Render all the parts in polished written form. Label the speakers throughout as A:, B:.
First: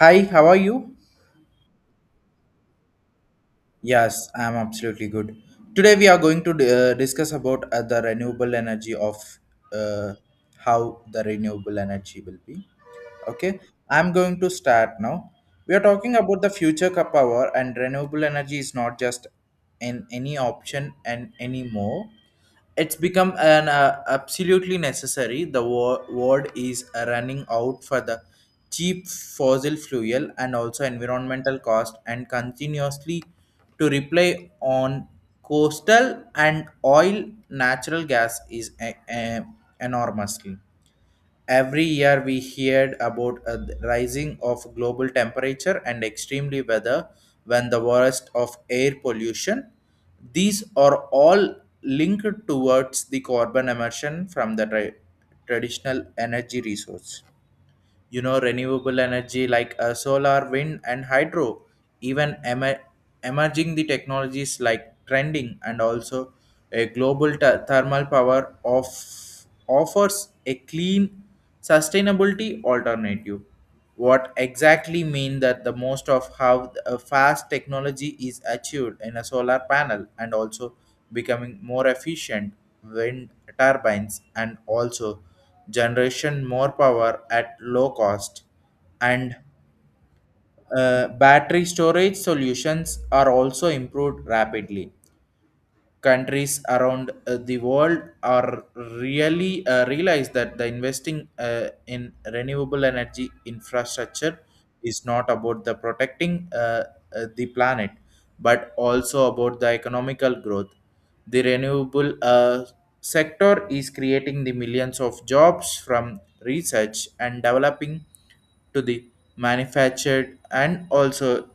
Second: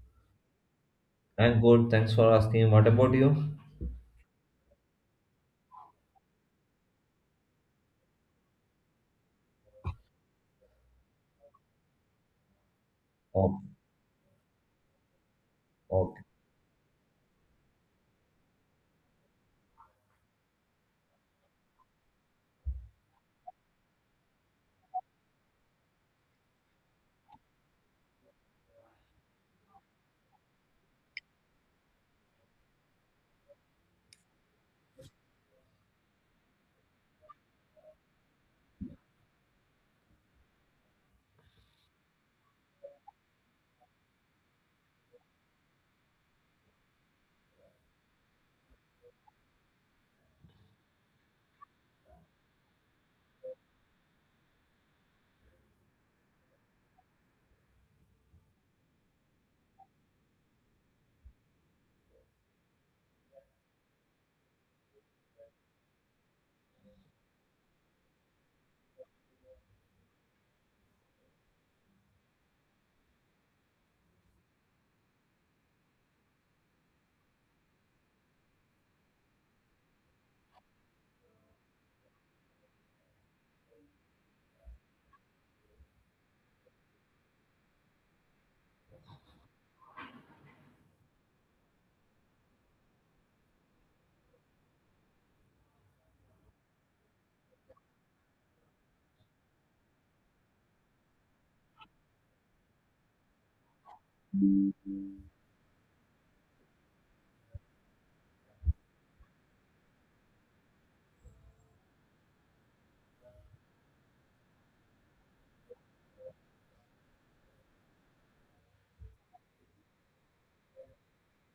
A: Hi, how are you?
B: I'm good. Thanks for asking. What about you?
A: Yes, I am absolutely good. Today we are going to discuss about the renewable energy of uh, how the renewable energy will be. Okay,
B: Oh,
A: I'm going to start now. We are talking
B: okay.
A: about the future of power, and renewable energy is not just in any option and anymore. It's become an absolutely necessary. The world is running out for the cheap fossil fuel and also environmental cost, and continuously to rely on coastal and oil natural gas is enormously. Every year we heard about a rising of global temperature and extremely weather when the worst of air pollution. These are all linked towards the carbon emission from the traditional energy resource. You know renewable energy like solar, wind and hydro, even emerging the technologies like trending and also a global thermal power of offers a clean sustainability alternative. What exactly mean that the most of how a fast technology is achieved in a solar panel, and also becoming more efficient. Wind turbines and also generation more power at low cost, and battery storage solutions are also improved rapidly. Countries around the world are really realize that the investing in renewable energy infrastructure is not about the protecting the planet, but also about the economical growth. The renewable sector is creating the millions of jobs, from research and developing to the manufactured and also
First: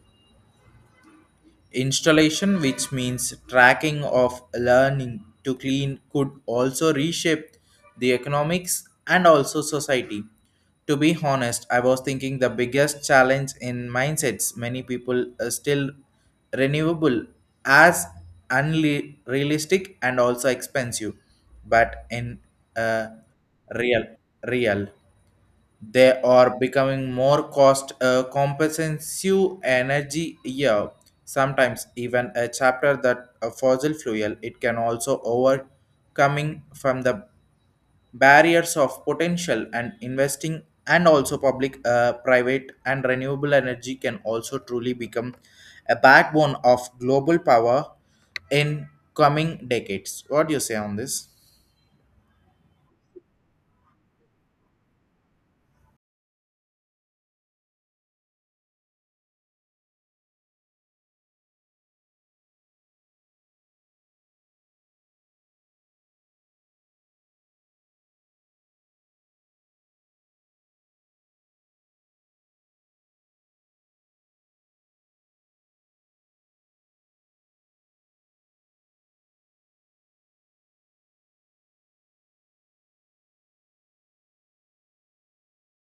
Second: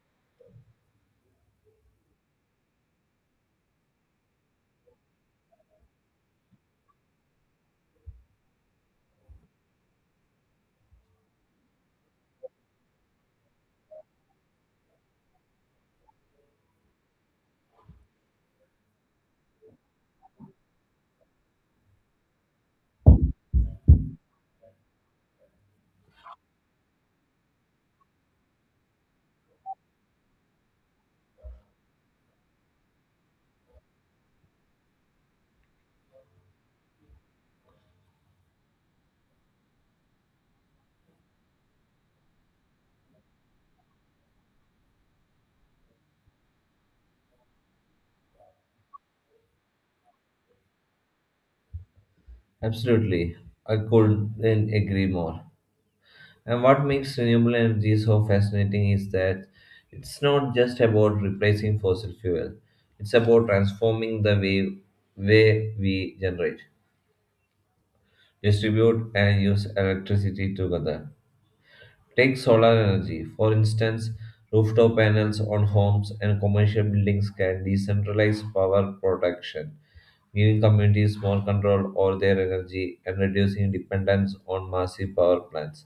A: installation, which means tracking of learning to clean, could also reshape the economics and also society. To be honest, I was thinking the biggest challenge in mindsets, many people are still renewable as unrealistic and also expensive, but in uh, real, real. They are becoming more cost compensive energy. Yeah, sometimes even a chapter that a fossil fuel. It can also overcoming from the barriers of potential and investing and also public private, and renewable energy can also truly become a backbone of global power in coming decades. What do you say on this?
B: Absolutely. I couldn't agree more. And what makes renewable energy so fascinating is that it's not just about replacing fossil fuel. It's about transforming the way we generate, distribute, and use electricity together. Take solar energy. For instance, rooftop panels on homes and commercial buildings can decentralize power production, giving communities more control over their energy and reducing dependence on massive power plants.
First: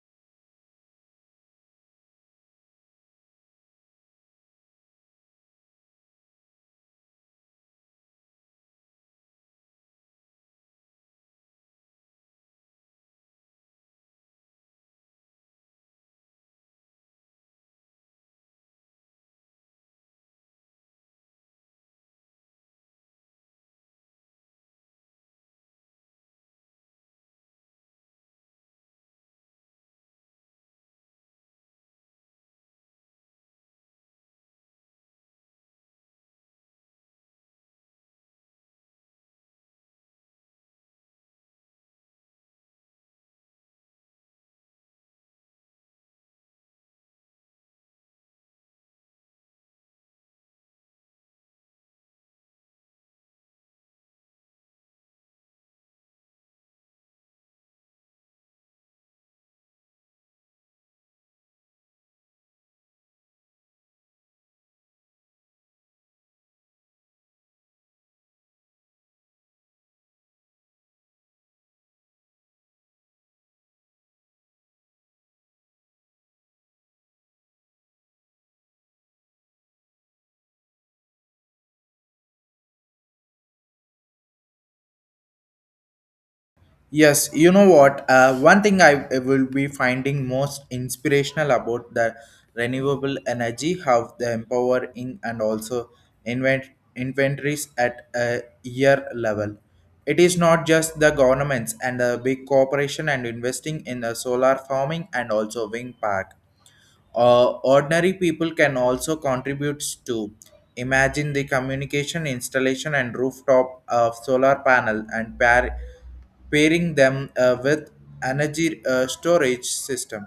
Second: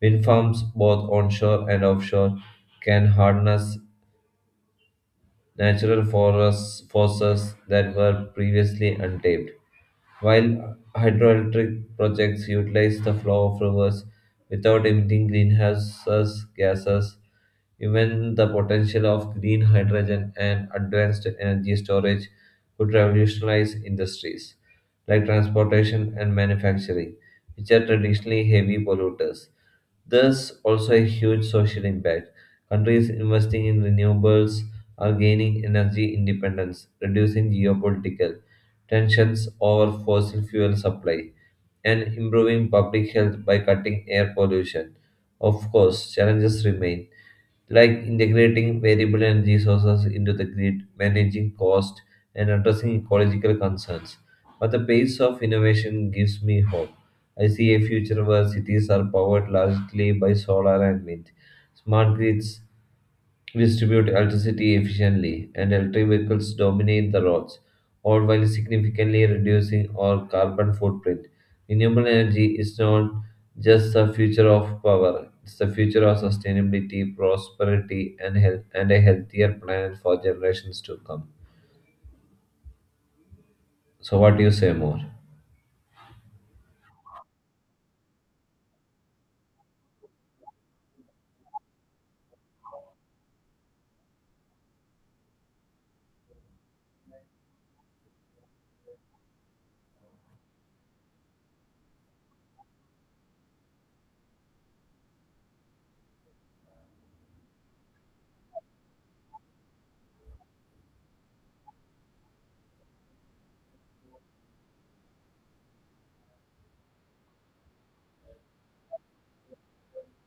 B: Wind farms, both onshore and offshore, can harness natural forests forces that were previously untapped. While hydroelectric projects utilize the flow of rivers without emitting greenhouse gases, even the potential of green hydrogen and advanced energy storage could revolutionize industries like transportation and manufacturing, which are traditionally heavy polluters. There's also a huge social impact. Countries investing in renewables are gaining energy independence, reducing geopolitical tensions over fossil fuel supply, and improving public health by cutting air pollution. Of course, challenges remain, like integrating variable energy sources into the grid, managing cost, and addressing ecological concerns. But the pace of innovation gives me hope. I see a future where cities are powered largely by solar and wind, smart grids distribute electricity efficiently, and electric vehicles dominate the roads, all while significantly reducing our carbon footprint. Renewable energy is not just the future of power, it's the future of sustainability, prosperity, and health, and a healthier planet for generations to come. So, what do you say more?
A: Yes, you know what? One thing I will be finding most inspirational about the renewable energy, how the empowering and also invent inventories at a year level. It is not just the governments and the big corporation and investing in the solar farming and also wind park. Ordinary people can also contribute to imagine the communication installation and rooftop of solar panel and pairing them with energy storage system,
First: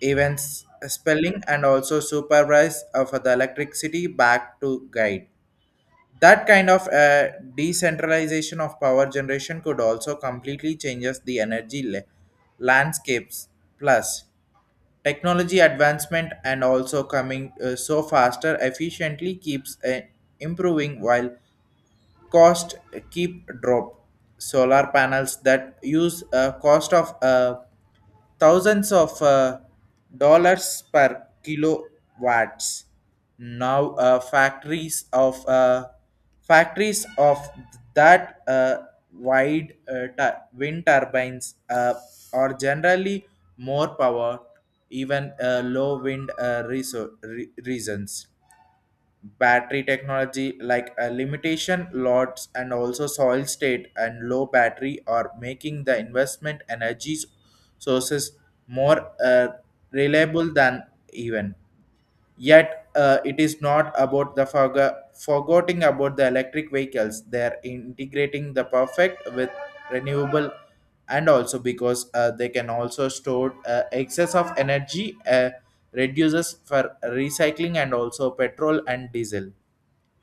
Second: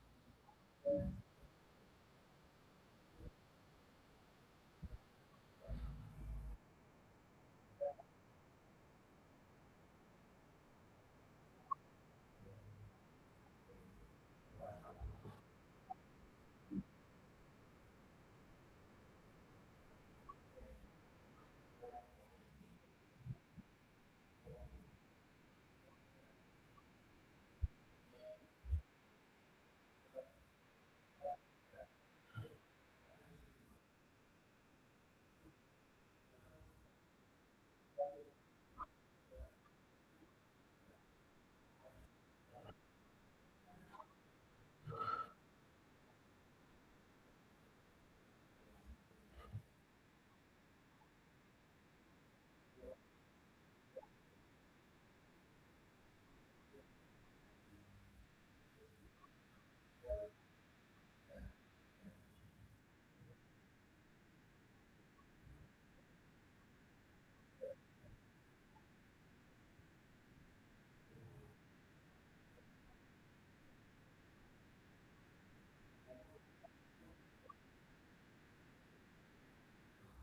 A: events spelling and also supervise of the electricity back to guide. That kind of decentralization of power generation could also completely changes the energy landscapes, plus technology advancement and also coming so faster efficiently keeps improving while cost keep drop. Solar panels that use a cost of thousands of dollars per kilowatts. Now, factories of that wide wind turbines are generally more power, even low wind reasons. Battery technology like a limitation lots and also soil state and low battery are making the investment energy sources more reliable than even yet. It is not about the forgetting about the electric vehicles. They are integrating the perfect with renewable, and also because they can also store excess of energy, reduces for recycling and also petrol and diesel.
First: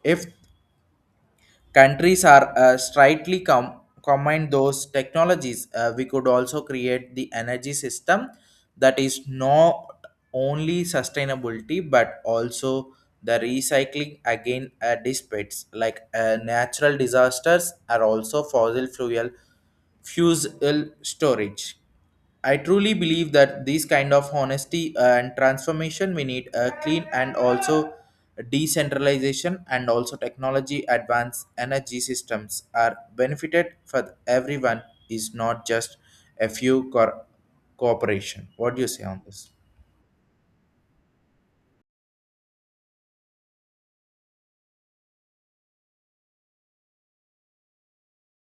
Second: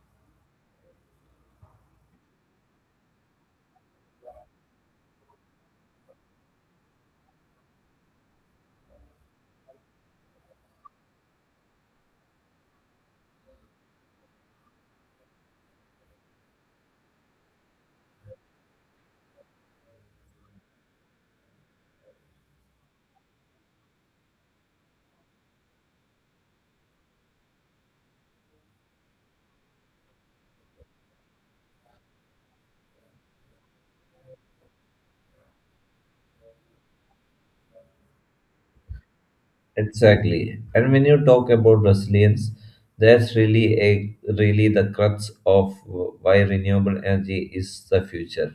A: If countries are strictly combine those technologies, we could also create the energy system that is not only sustainability, but also the recycling again. Dissipates like natural disasters are also fossil fuel storage. I truly believe that this kind of honesty and transformation, we need a clean and also decentralization and also technology advanced energy systems are benefited for everyone. Is not just a few corporations cooperation. What do you say on this?
B: Exactly. And when you talk about Brazilians, that's really the crux of why renewable energy is the future.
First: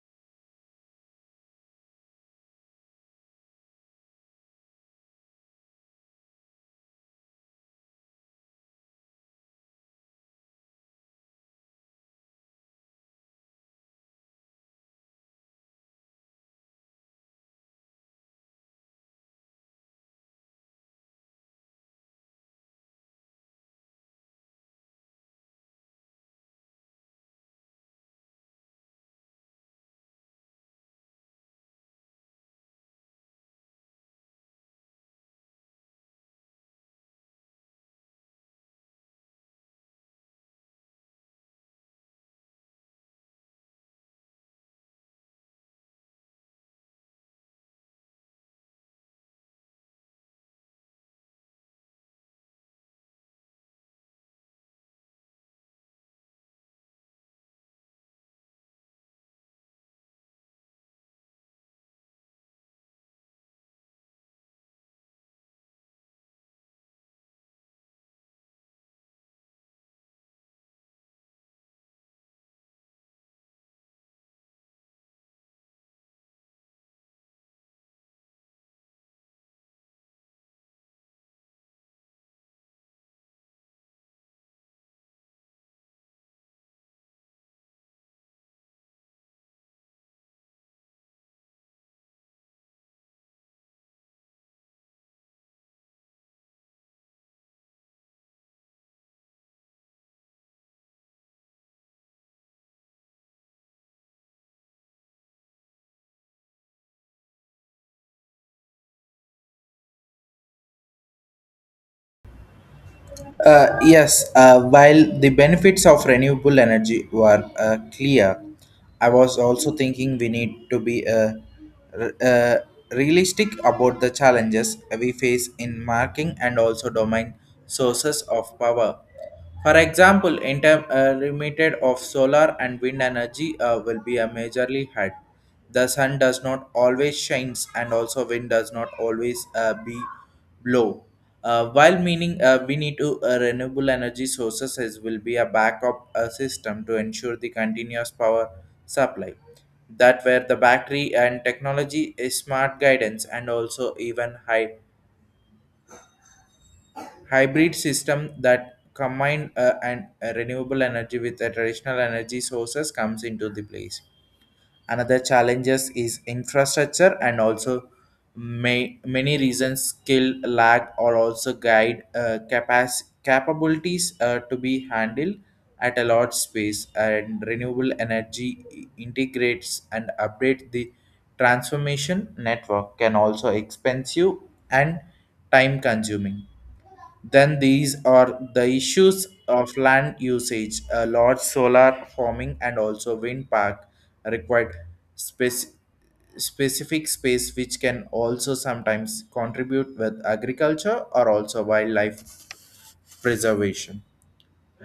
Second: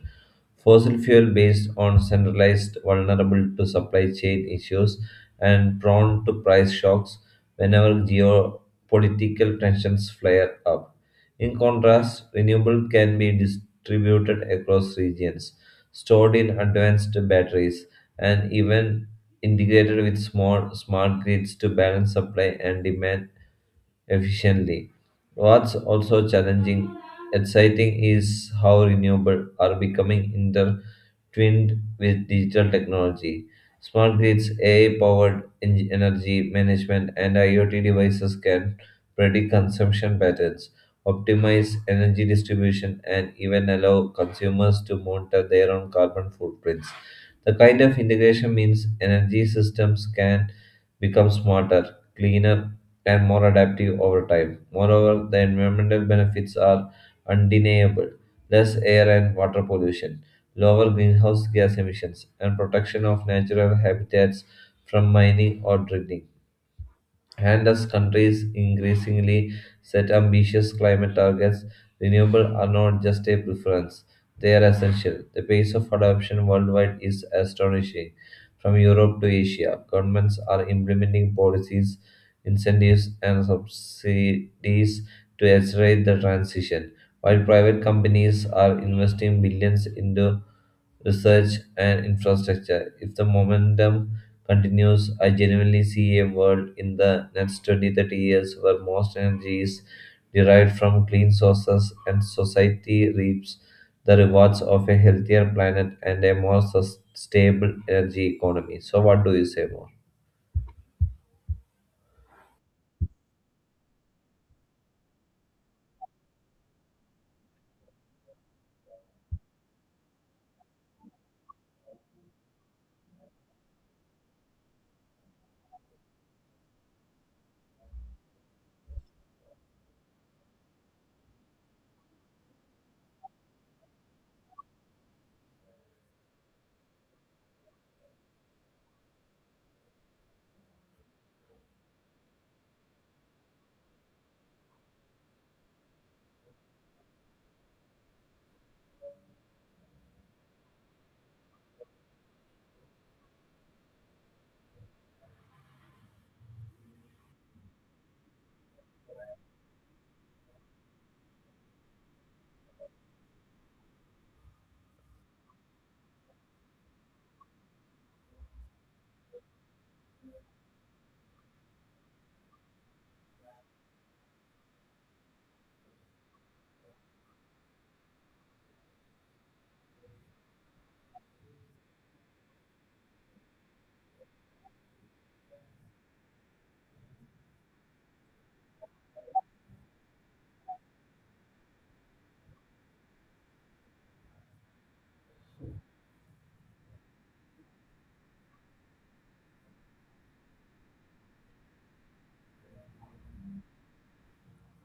B: Fossil fuel based on centralized, vulnerable to supply chain issues and prone to price shocks whenever geopolitical tensions flare up. In contrast, renewable can be distributed across regions stored in advanced batteries, and even integrated with small smart grids to balance supply and demand efficiently. What's also challenging, exciting is how renewable are becoming intertwined with digital technology. Smart grids, AI-powered energy management, and IoT devices can predict consumption patterns, optimize energy distribution, and even allow consumers to monitor their own carbon footprints. The kind of integration means energy systems can become smarter, cleaner, and more adaptive over time. Moreover, the environmental benefits are undeniable less air and water pollution, lower greenhouse gas emissions, and protection of natural habitats from mining or drilling. And as countries increasingly set ambitious climate targets, renewables are not just a preference, they are essential. The pace of adoption worldwide is astonishing. From Europe to Asia, governments are implementing policies, incentives, and subsidies to accelerate the transition, while private companies are investing billions into research and infrastructure. If the momentum continues, I genuinely see a world in the next 20-30 years where most energy is derived from clean sources and society reaps the rewards of a healthier planet and a more sustainable energy economy. So, what do you say more?
A: Yes, while the benefits of renewable energy were clear, I was also thinking we need to be r- uh, realistic about the challenges we face in marking and also domain sources of power. For example, intermittent of solar and wind energy will be a majorly hit. The sun does not always shines, and also wind does not always be blow. While meaning we need to renewable energy sources is, will be a backup system to ensure the continuous power supply. That where the battery and technology is smart guidance and also even high hybrid system that combine and renewable energy with the traditional energy sources comes into the place. Another challenges is infrastructure and also may, many reasons skill lack or also guide capabilities to be handled at a large space, and renewable energy integrates and updates the transformation network can also expensive and time consuming. Then these are the issues of land usage. A large solar farming and also wind park required spec- specific space, which can also sometimes contribute with agriculture or also wildlife preservation.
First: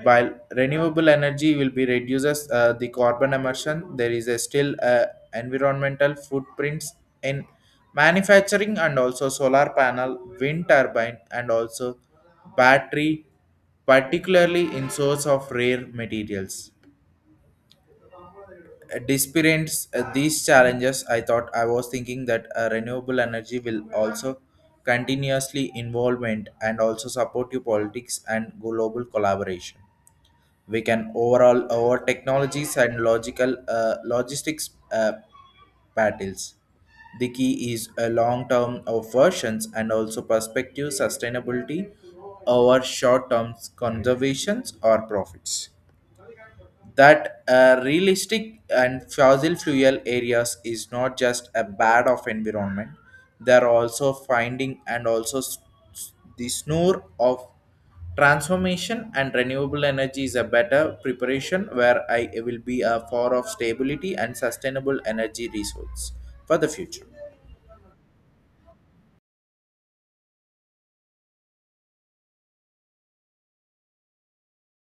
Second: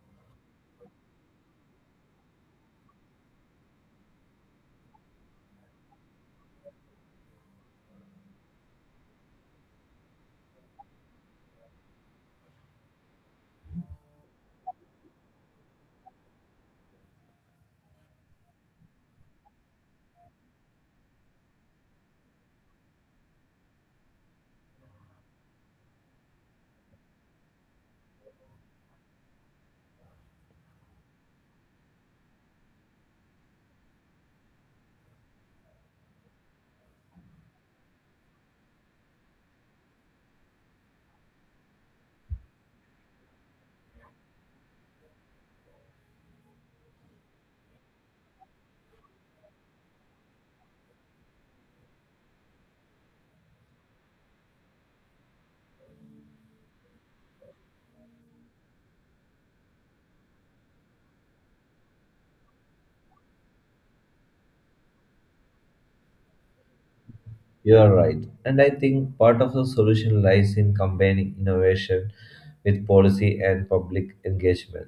A: While renewable energy will be reduces the carbon emission, there is a still environmental footprints in manufacturing and also solar panel, wind turbine, and also battery, particularly in source of rare materials. Despite these challenges, I was thinking that renewable energy will also continuously involvement and also support your politics and global collaboration. We can overall our technologies and logical logistics battles. The key is a long term of versions and also perspective sustainability over short term conservations or profits. That realistic and fossil fuel areas is not just a bad of environment. They are also finding and also s- the snore of transformation, and renewable energy is a better preparation where I will be a for of stability and sustainable energy resource for the future.
B: You are right. And I think part of the solution lies in combining innovation with policy and public engagement.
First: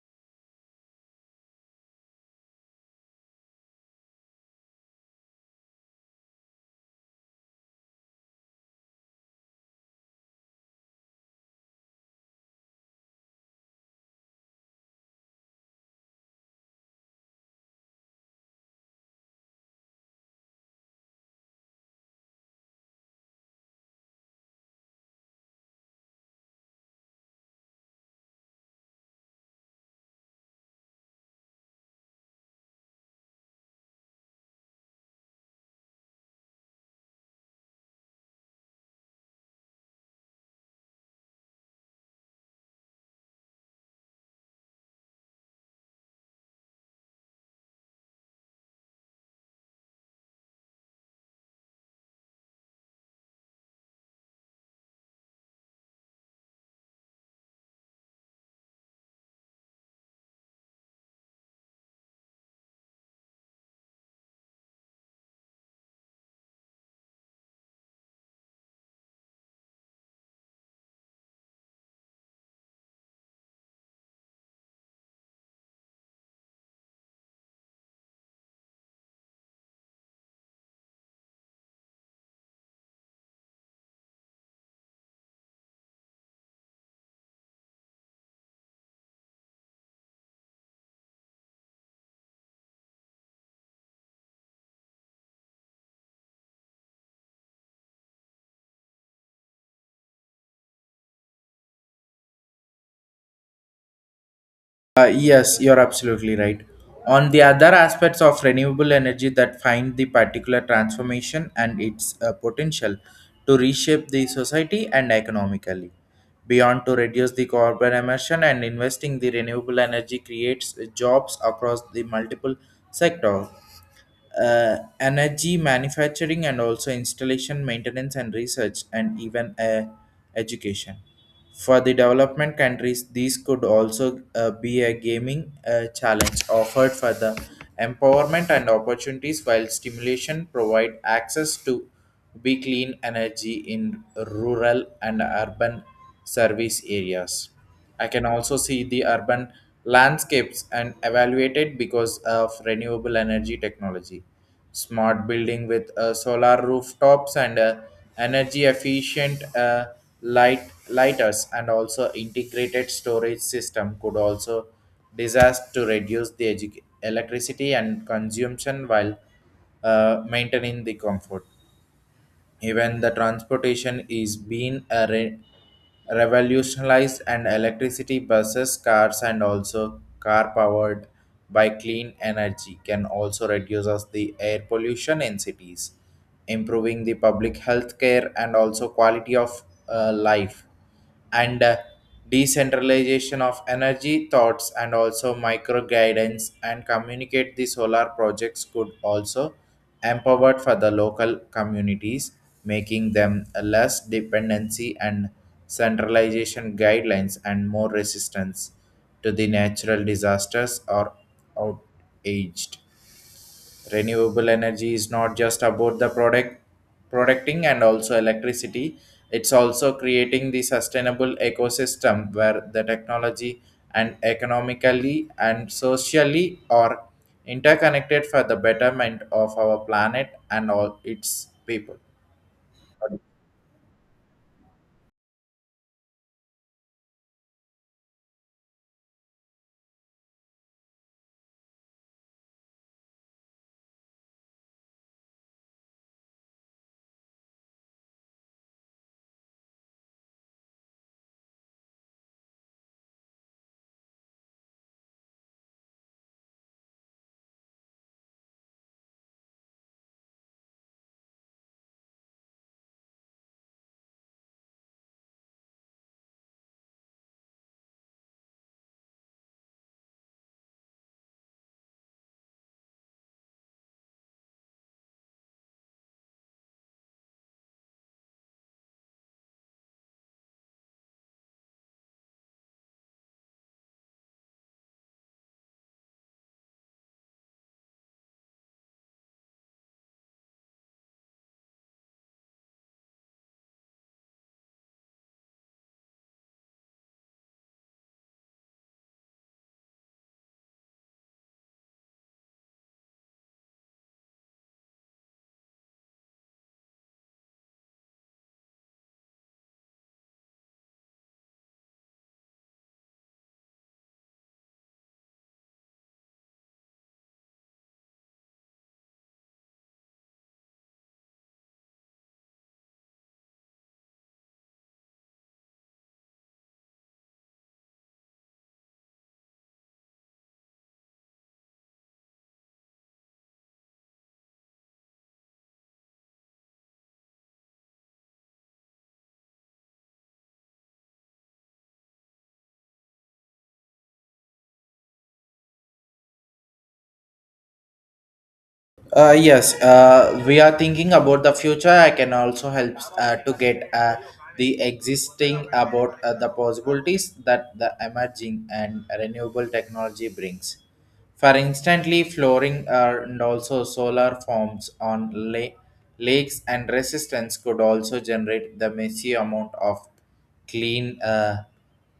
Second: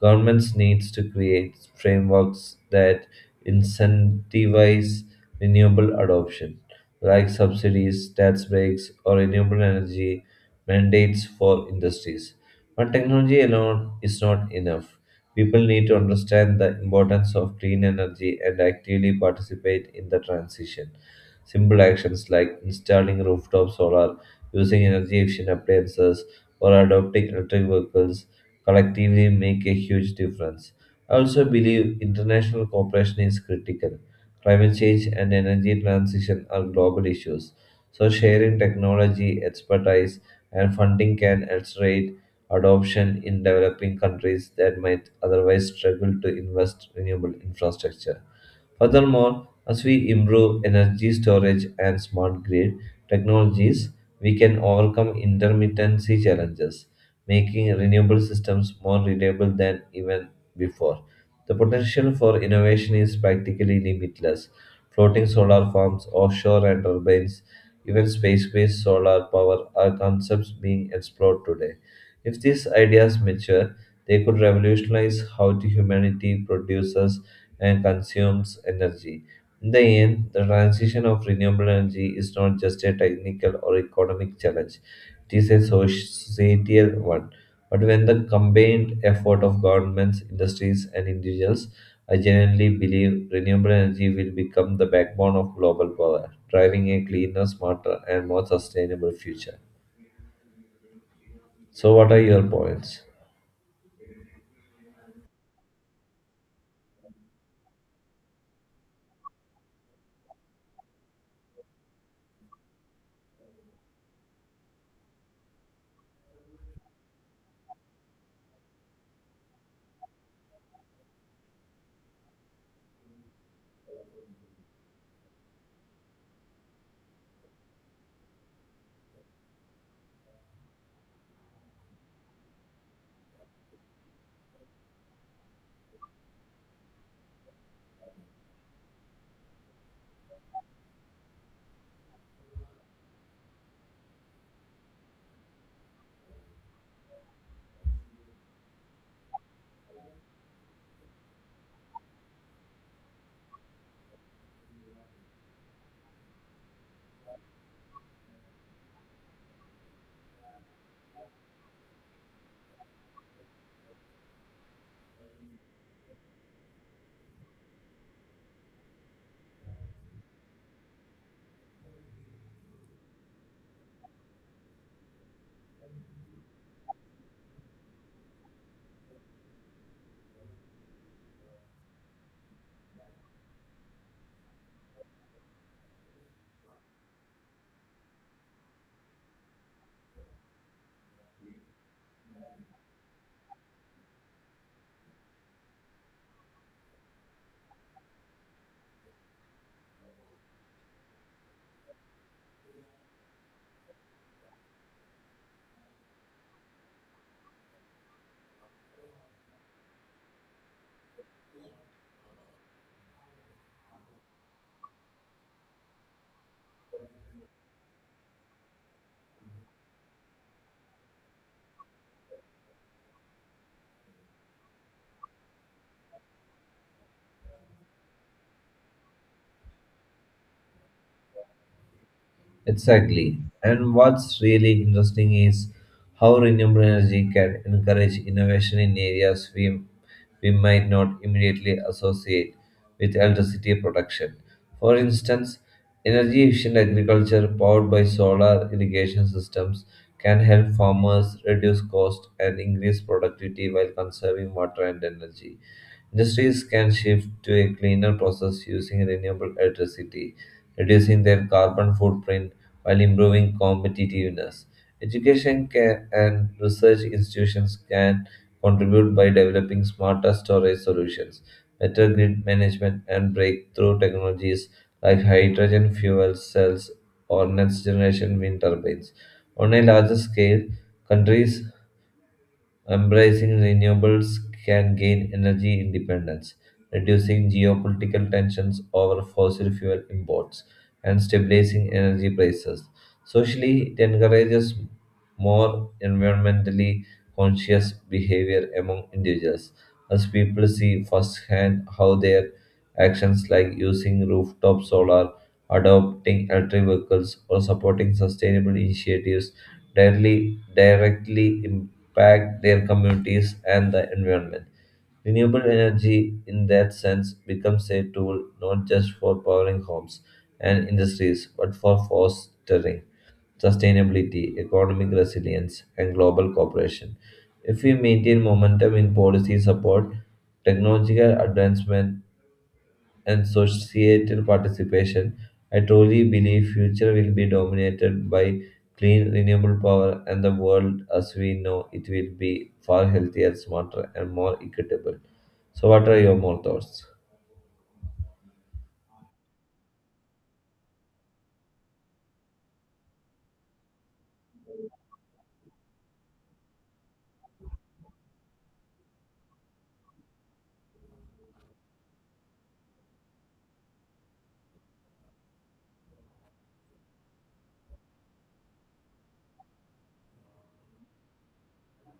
B: Governments needs to create frameworks that incentivize renewable adoption, like subsidies, tax breaks, or renewable energy mandates for industries. But technology alone is not enough. People need to understand the importance of clean energy and actively participate in the transition. Simple actions like installing rooftop solar, using energy efficient appliances, or adopting electric vehicles collectively make a huge difference. I also believe international cooperation is critical. Climate change and energy transition are global issues, so sharing technology, expertise, and funding can accelerate adoption in developing countries that might otherwise struggle to invest renewable infrastructure. Furthermore, as we improve energy storage and smart grid technologies, we can overcome intermittency challenges, making renewable systems more reliable than even before. The potential for innovation is practically limitless. Floating solar farms, offshore and turbines, even space-based solar power are concepts being explored today. If these ideas mature, they could revolutionize how the humanity produces and consumes energy. In the end, the transition of renewable energy is not just a technical or economic challenge, it is a societal one. But when the combined effort of governments, industries, and individuals, I genuinely believe renewable energy will become the backbone of global power, driving a cleaner, smarter, and more sustainable future. So, what are your points?
A: Yes, you're absolutely right. On the other aspects of renewable energy that find the particular transformation and its potential to reshape the society and economically. Beyond to reduce the carbon emission and investing the renewable energy creates jobs across the multiple sectors. Energy manufacturing and also installation maintenance and research and even education for the development countries, these could also be a gaming challenge offered for the empowerment and opportunities, while stimulation provide access to be clean energy in rural and urban service areas. I can also see the urban landscapes and evaluate it because of renewable energy technology. Smart building with solar rooftops and energy efficient light lighters and also integrated storage system could also disaster to reduce the electricity and consumption while maintaining the comfort. Even the transportation is being a revolutionized, and electricity buses, cars and also car powered by clean energy can also reduce us the air pollution in cities, improving the public health care and also quality of life. And decentralization of energy thoughts and also micro guidance and communicate the solar projects could also empowered for the local communities, making them a less dependency and centralization guidelines and more resistance to the natural disasters or outaged. Renewable energy is not just about the producting and also electricity. It's also creating the sustainable ecosystem where the technology and economically and socially are interconnected for the betterment of our planet and all its people.
B: Exactly. And what's really interesting is how renewable energy can encourage innovation in areas we might not immediately associate with electricity production. For instance, energy efficient agriculture powered by solar irrigation systems can help farmers reduce cost and increase productivity while conserving water and energy. Industries can shift to a cleaner process using renewable electricity, reducing their carbon footprint while improving competitiveness. Education can, and research institutions can contribute by developing smarter storage solutions, better grid management, and breakthrough technologies like hydrogen fuel cells or next generation wind turbines. On a larger scale, countries embracing renewables can gain energy independence, reducing geopolitical tensions over fossil fuel imports, and stabilizing energy prices. Socially, it encourages more environmentally conscious behavior among individuals as people see firsthand how their actions like using rooftop solar, adopting electric vehicles, or supporting sustainable initiatives directly impact their communities and the environment. Renewable energy, in that sense, becomes a tool not just for powering homes and industries, but for fostering sustainability, economic resilience, and global cooperation. If we maintain momentum in policy support, technological advancement and societal participation, I truly believe future will be dominated by clean renewable power and the world as we know it will be far healthier, smarter and more equitable. So what are your more thoughts?
A: Yes, we are thinking about the future. I can also help to get the existing about the possibilities that the emerging and renewable technology brings. For instantly flooring and also solar forms on lakes and resistance could also generate the massive amount of clean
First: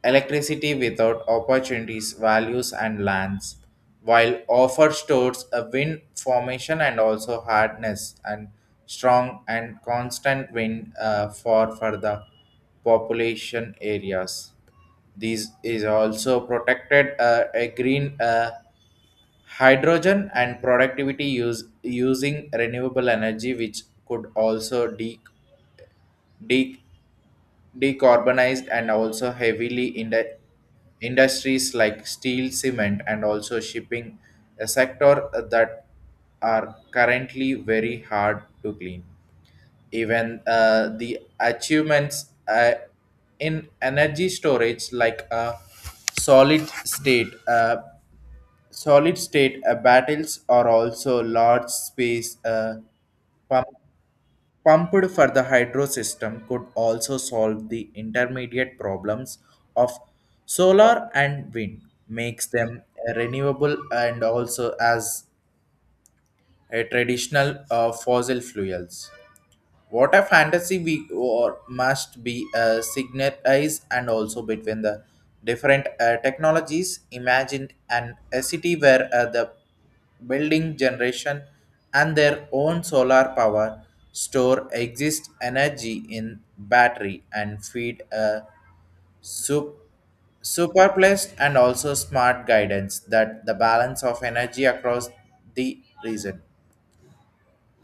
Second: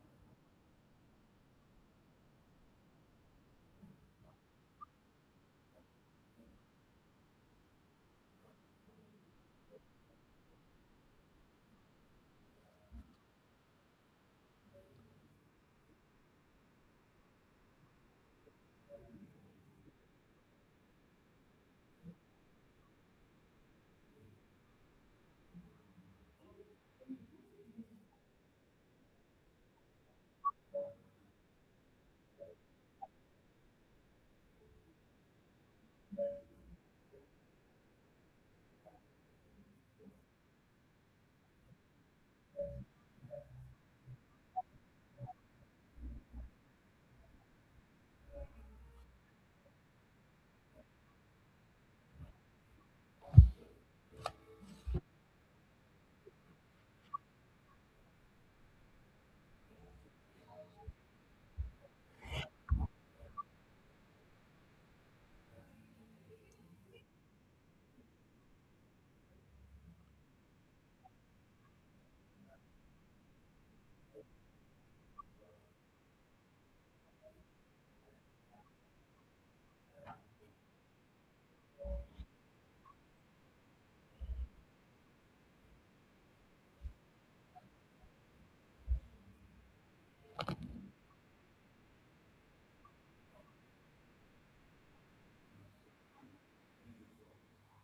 A: electricity without opportunities, values, and lands, while offer stores a wind formation and also hardness and strong and constant wind for the population areas. These is also protected a green hydrogen and productivity use using renewable energy, which could also de- decarbonized and also heavily in the industries like steel cement and also shipping, a sector that are currently very hard to clean. Even the achievements in energy storage like a solid state uh, solid state battles are also large space pump, pumped for the hydro system could also solve the intermediate problems of solar and wind makes them renewable and also as a traditional fossil fuels. What a fantasy we or must be signalized and also between the different technologies, imagined and a city where the building generation and their own solar power store exist energy in battery and feed a sup- superplaced and also smart guidance that the balance of energy across the region.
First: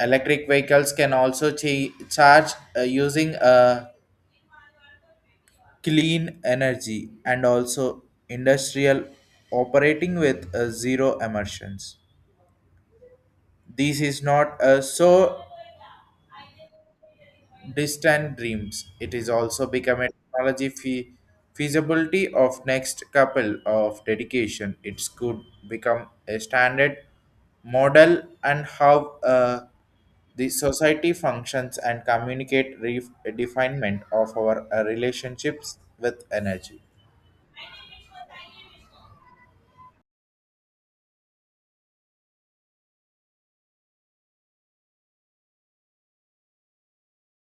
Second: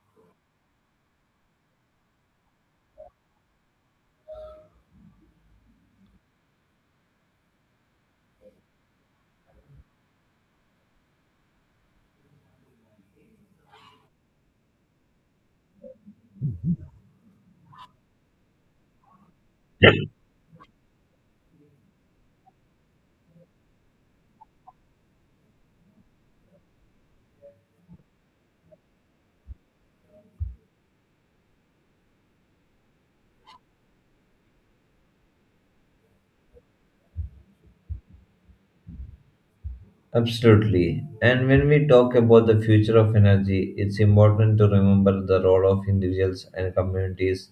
A: Electric vehicles can also charge using clean energy, and also industrial operating with zero emissions. This is not so distant dreams. It is also become a technology feasibility of next couple of dedication. It could become a standard model and how the society functions and communicate refinement of our relationships with energy.
B: Absolutely. And when we talk about the future of energy, it's important to remember the role of individuals and communities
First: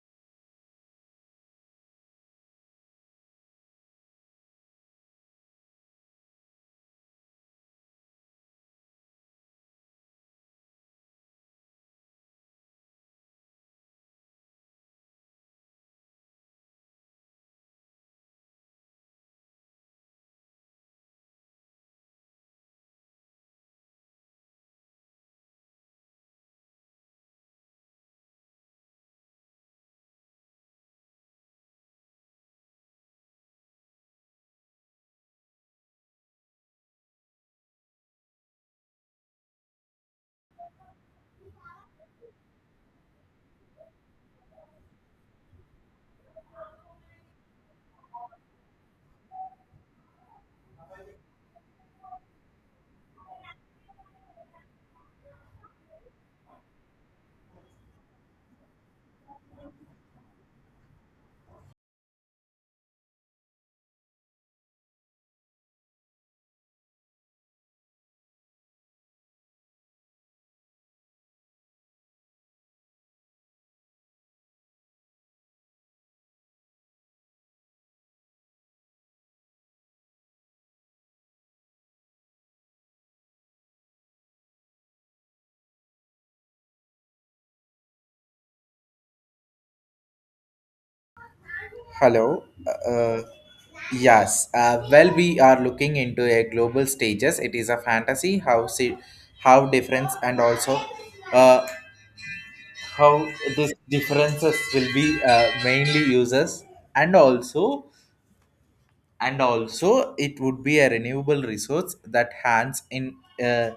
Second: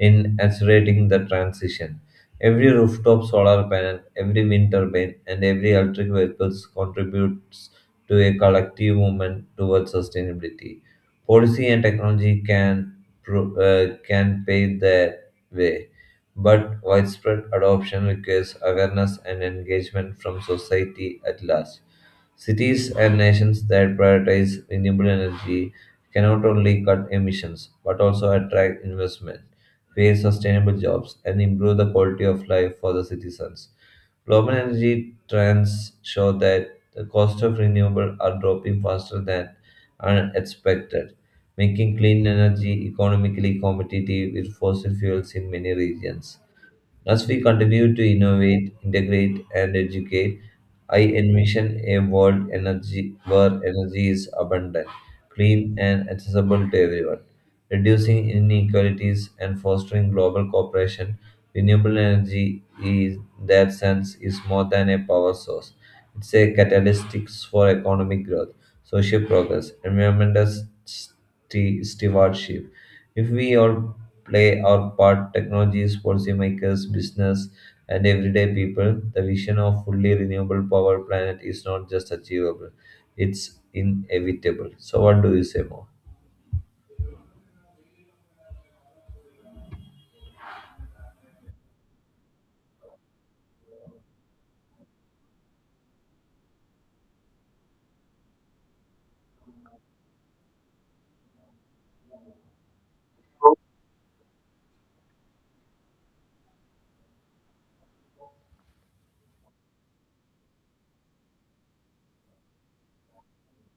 B: in accelerating the transition. Every rooftop solar panel, every wind turbine, and every electric vehicles contributes to a collective movement towards sustainability. Policy and technology can pave the way, but widespread adoption requires awareness and engagement from society at large. Cities and nations that prioritize renewable energy cannot only cut emissions but also attract investment, create sustainable jobs, and improve the quality of life for the citizens. Global energy trends show that the cost of renewable are dropping faster than unexpected, making clean energy economically competitive with fossil fuels in many regions. As we continue to innovate, integrate, and educate, I envision a world energy where energy is abundant, clean, and accessible to everyone, reducing inequalities and fostering global cooperation. Renewable energy, in that sense, is more than a power source. It's a catalyst for economic growth, social progress, environmental stewardship, if we all play our part, technologies, policymakers, business, and everyday people, the vision of fully renewable power planet is not just achievable, it's inevitable. So what do you say more?
A: Hello. Yes. Well, we are looking into a global stages. It is a fantasy how see how difference and also uh, how these differences will be mainly uses and also and also it would be a renewable resource that hands uh,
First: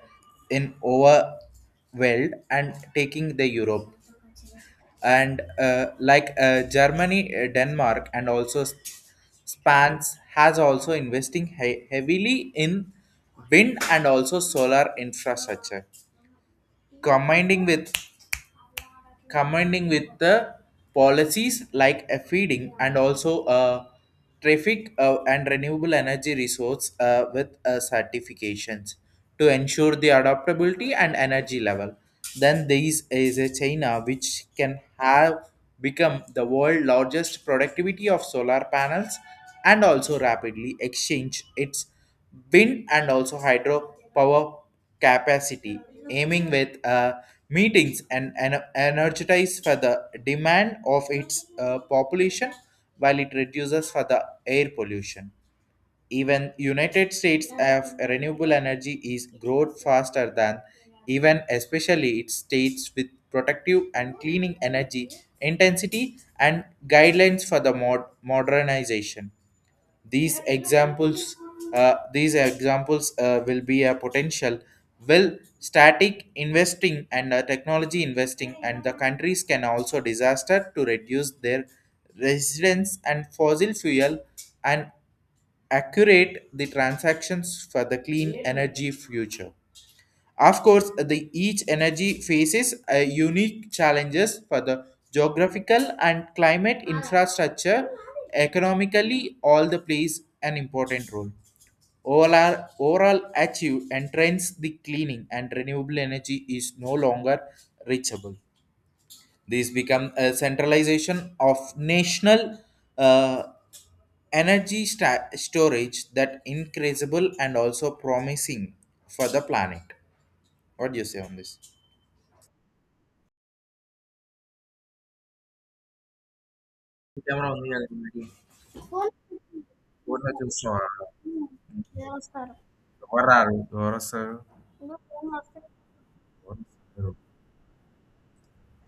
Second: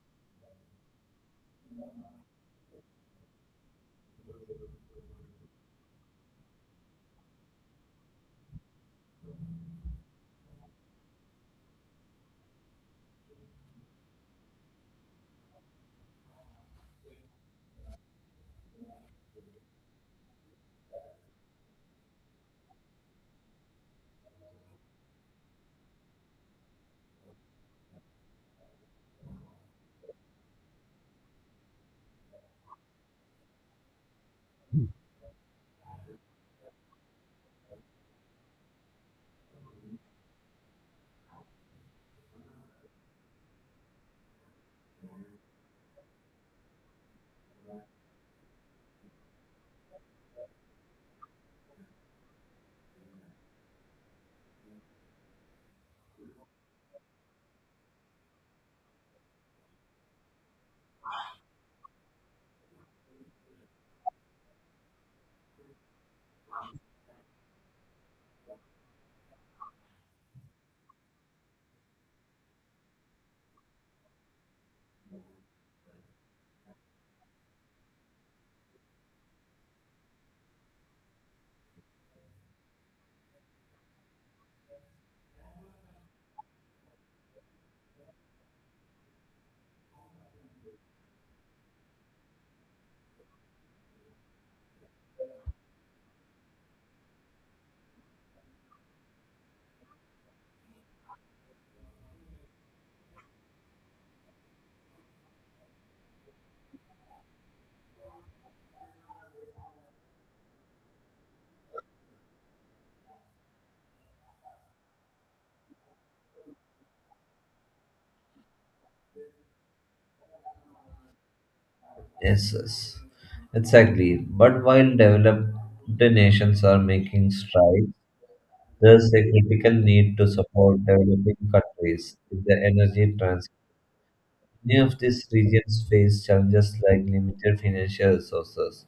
A: in overwhelmed and taking the europe and like germany denmark and also spans has also investing heavily in wind and also solar infrastructure combining with commanding with the policies like a feeding and also a traffic and renewable energy resource with certifications to ensure the adaptability and energy level. Then this is a China which can have become the world largest productivity of solar panels and also rapidly exchange its wind and also hydro power capacity, aiming with meetings and energize for the demand of its population while it reduces for the air pollution. Even United States have renewable energy is growth faster than even especially its states with protective and cleaning energy intensity and guidelines for the modernization. These examples, these examples will be a potential will static investing and technology investing and the countries can also disaster to reduce their residence and fossil fuel and accurate the transactions for the clean energy future. Of course, the each energy faces unique challenges for the geographical and climate infrastructure. Economically, all the plays an important role. Overall achieve entrance the cleaning and renewable energy is no longer reachable. These become a centralization of national uh, energy storage that increasable and also promising for the planet. What do you say on this?
B: Yes, yes. Exactly. But while developed nations are making
A: camera ఉంది కదా
B: strides,
A: మనకి
B: there's
A: phone
B: a critical need to
A: ఊర్లో చూస్తున్నావా
B: support developing countries in
A: వస్తారు
B: the energy
A: ఎవరు రారు
B: transition.
A: ఎవరు వస్తారు
B: Many
A: ఇంకా
B: of
A: phone
B: these regions face challenges like
A: వస్తారు?
B: limited financial resources,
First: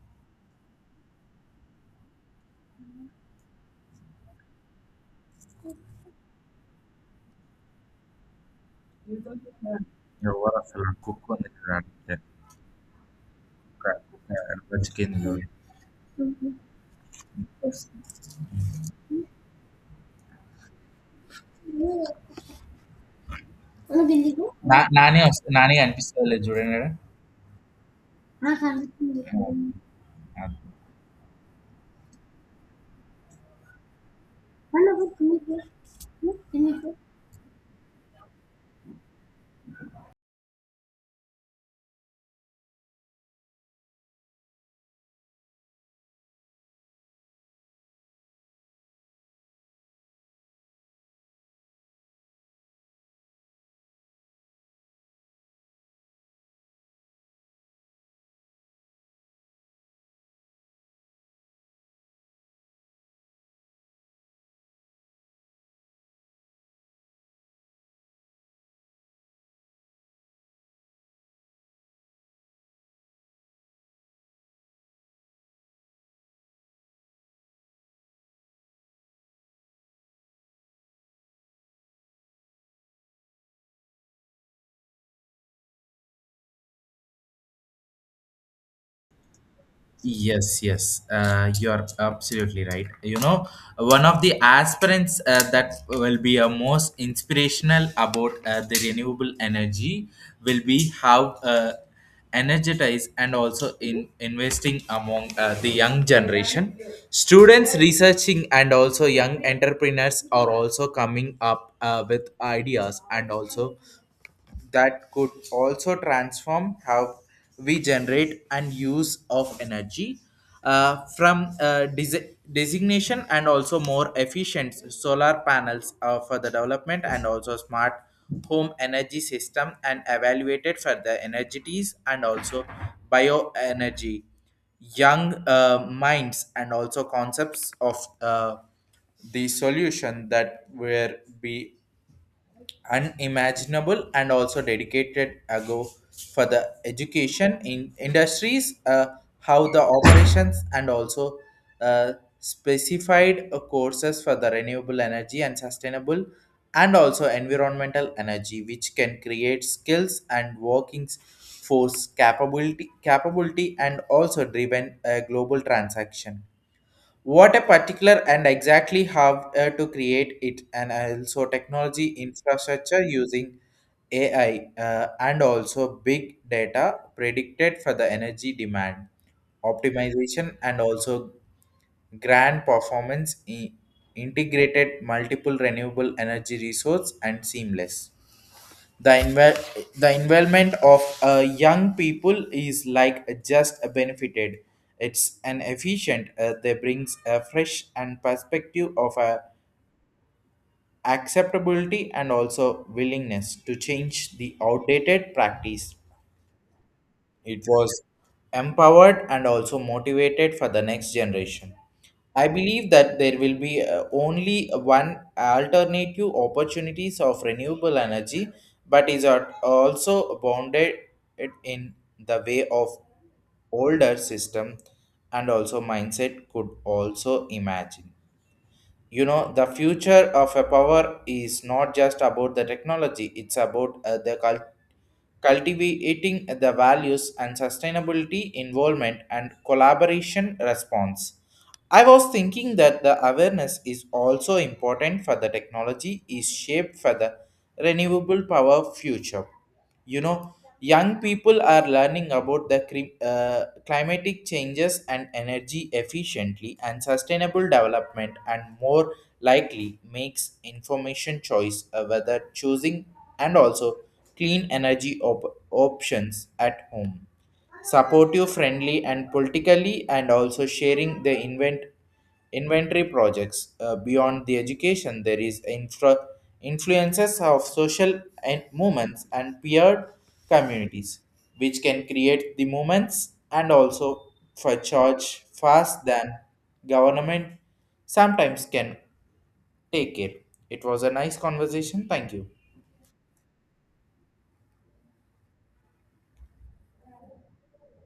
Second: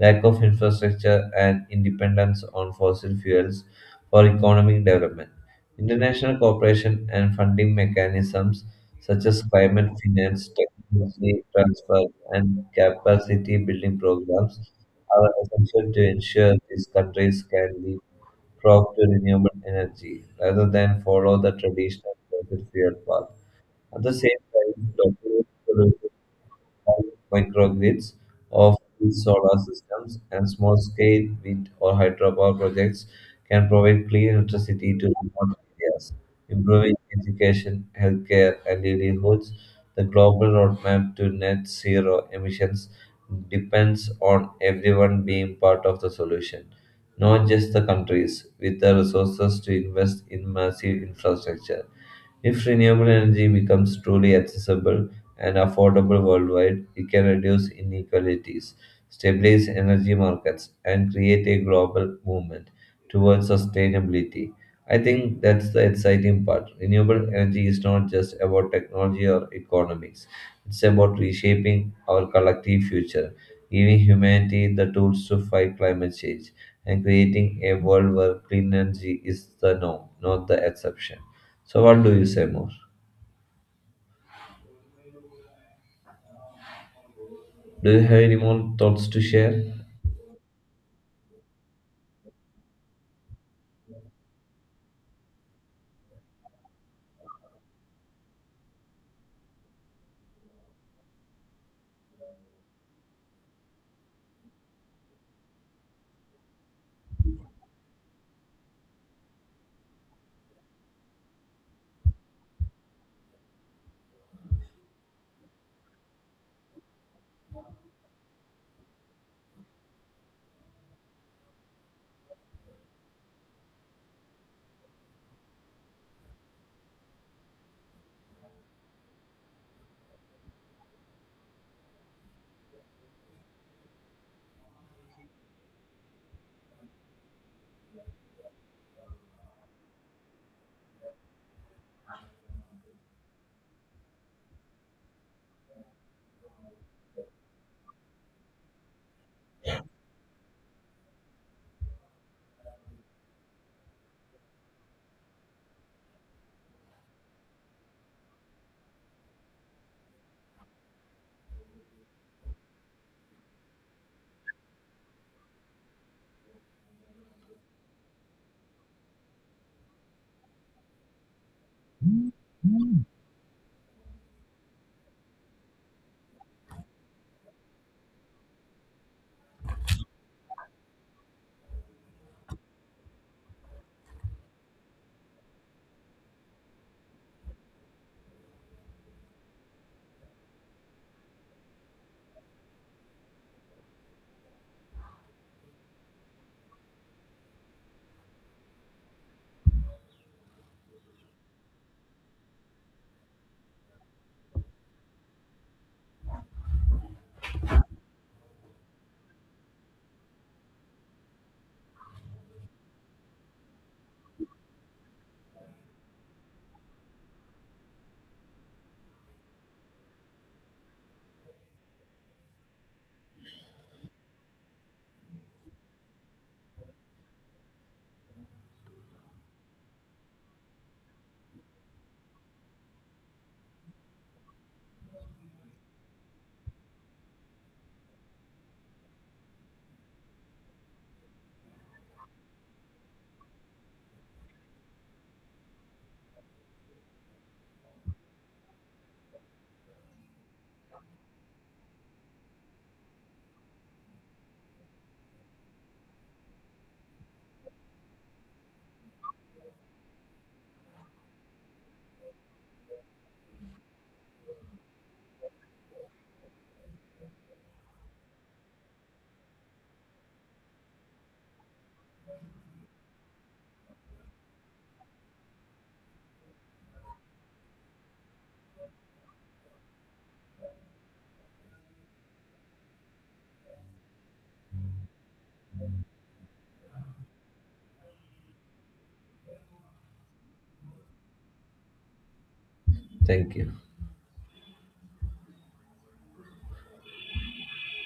B: lack of infrastructure, and independence on fossil fuels for economic development. International cooperation and funding mechanisms such as climate finance,
A: ఎవరు అసలు cook
B: technology
A: ఉంది కదా
B: transfer,
A: అంటే
B: and capacity
A: కుక్క
B: building programs
A: కుక్క chicken
B: are essential to ensure these countries can leap frog to renewable energy rather than follow the traditional fossil fuel path. At the same
A: bill
B: time,
A: Nani వస్తా
B: documents
A: Nani
B: produces
A: అనిపిస్తుంది లేదు చూడండి
B: small microgrids
A: నాకు
B: of
A: అనిపిస్తుంది
B: solar systems and
A: ఆడ.
B: small scale wind or hydropower projects can provide clean
A: అన్న,
B: electricity to
A: నువ్వు తిని పో.
B: remote areas,
A: నువ్వు తిని పో.
B: improving education, healthcare, and livelihoods. The global roadmap to net zero emissions depends on everyone being part of the solution, not just the countries with the resources to invest in massive infrastructure. If renewable energy becomes truly accessible and affordable worldwide, it can reduce inequalities, stabilize energy markets, and create a global movement towards sustainability. I think that's the exciting part. Renewable energy is not just about technology or economics, it's about reshaping our collective future giving humanity the tools to fight climate change and creating a world where clean energy is the norm, not the exception. So, what do you say more? Do you have any more thoughts to share?
A: Yes, yes, you're absolutely right. You know, one of the aspirants that will be a most inspirational about the renewable energy will be how energized and also in investing among the young generation. Students researching and also young entrepreneurs are also coming up with ideas and also that could also transform how we generate and use of energy from designation and also more efficient solar panels for the development and also smart home energy system and evaluated for the energies and also bioenergy young minds and also concepts of the solution that will be unimaginable and also dedicated ago for the education in industries, how the operations and also uh, specified courses for the renewable energy and sustainable and also environmental energy which can create skills and workings force capability and also driven a global transaction. What a particular and exactly how to create it and also technology infrastructure using ai and also big data predicted for the energy demand optimization and also grand performance integrated multiple renewable energy resource and seamless the involvement of young people is like just benefited. It's an efficient. They brings a fresh and perspective of a acceptability and also willingness to change the outdated practice. It was empowered and also motivated for the next generation. I believe that there will be only one alternative opportunities of renewable energy, but is also bounded it in the way of older system and also mindset could also imagine. You know, the future of a power is not just about the technology. It's about cultivating the values and sustainability involvement and collaboration response. I was thinking that the awareness is also important for the technology is shaped for the renewable power future. You know, young people are learning about the climatic changes and energy efficiently and sustainable development and more likely makes information choice of whether choosing and also clean energy options at home, supportive, friendly, and politically, and also sharing the inventory projects beyond the education. There is infra influences of social and movements and peer communities, which can create the movements and also for charge fast than government sometimes can take it. It was a nice conversation. Thank you.
B: Thank you.